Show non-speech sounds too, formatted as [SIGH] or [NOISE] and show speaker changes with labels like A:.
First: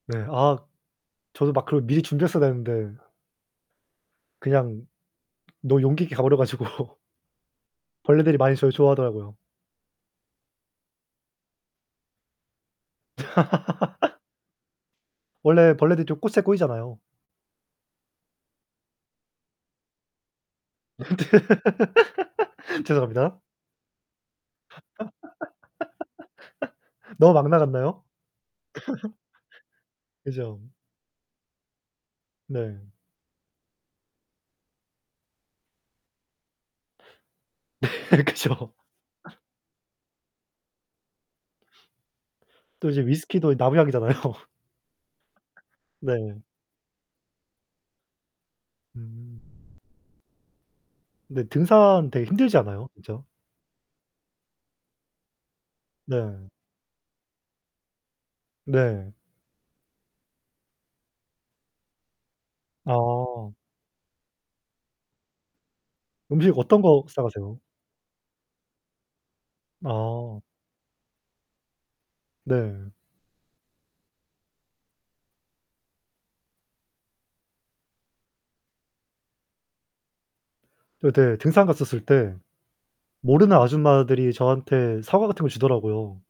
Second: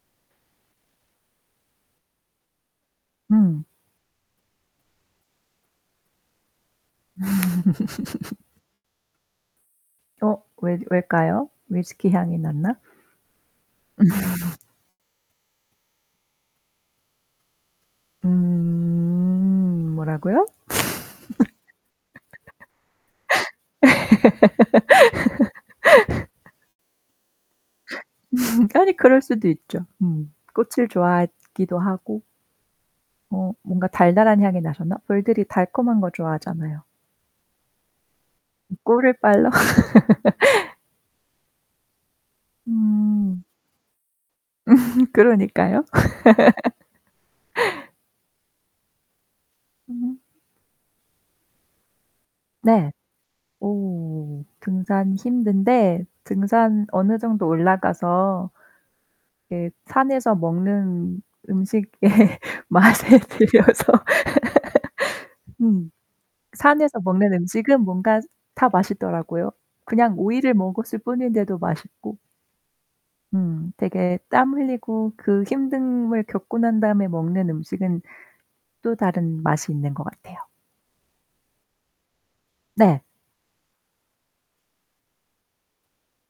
A: 네. 아 저도 막 그걸 미리 준비했어야 되는데
B: 음.
A: 그냥 너무 용기 있게 가버려 가지고 벌레들이
B: [LAUGHS]
A: 많이 절 좋아하더라고요.
B: 어 왜 왜일까요? 위스키 향이 났나?
A: [LAUGHS]
B: [LAUGHS]
A: 원래 벌레들이 좀 꽃에 꼬이잖아요.
B: 음. 뭐라고요?
A: [LAUGHS] 죄송합니다.
B: [LAUGHS]
A: [LAUGHS] 너무 막 나갔나요?
B: [LAUGHS] 아니 그럴수도 있죠.
A: [LAUGHS]
B: 음.
A: 그죠.
B: 꽃을 좋아하기도 하고.
A: 네.
B: 어 뭔가 달달한 향이 나셨나? 벌들이 달콤한 거 좋아하잖아요.
A: [LAUGHS] 네 그죠.
B: 꿀을 빨러? [LAUGHS]
A: 또 이제
B: 음.
A: 위스키도 나무향이잖아요.
B: [LAUGHS] 그러니까요.
A: 네.
B: [LAUGHS]
A: 음.
B: 음.
A: 근데 등산 되게 힘들지 않아요,
B: 네.
A: 그죠?
B: 오. 등산 힘든데
A: 네.
B: 등산 어느 정도 올라가서
A: 네.
B: 이게 산에서 먹는 음식의 맛에
A: 어.
B: 들려서. [LAUGHS] 음.
A: 음식 어떤
B: 산에서
A: 거 싸
B: 먹는
A: 가세요?
B: 음식은 뭔가 다 맛있더라고요. 그냥
A: 아.
B: 오이를 먹었을 뿐인데도 맛있고.
A: 네.
B: 음. 되게 땀 흘리고 그 힘듦을 겪고 난 다음에 먹는 음식은 또 다른 맛이 있는 것 같아요.
A: 저 네 등산 갔었을 때
B: 네.
A: 모르는 아줌마들이 저한테 사과 같은 걸 주더라고요.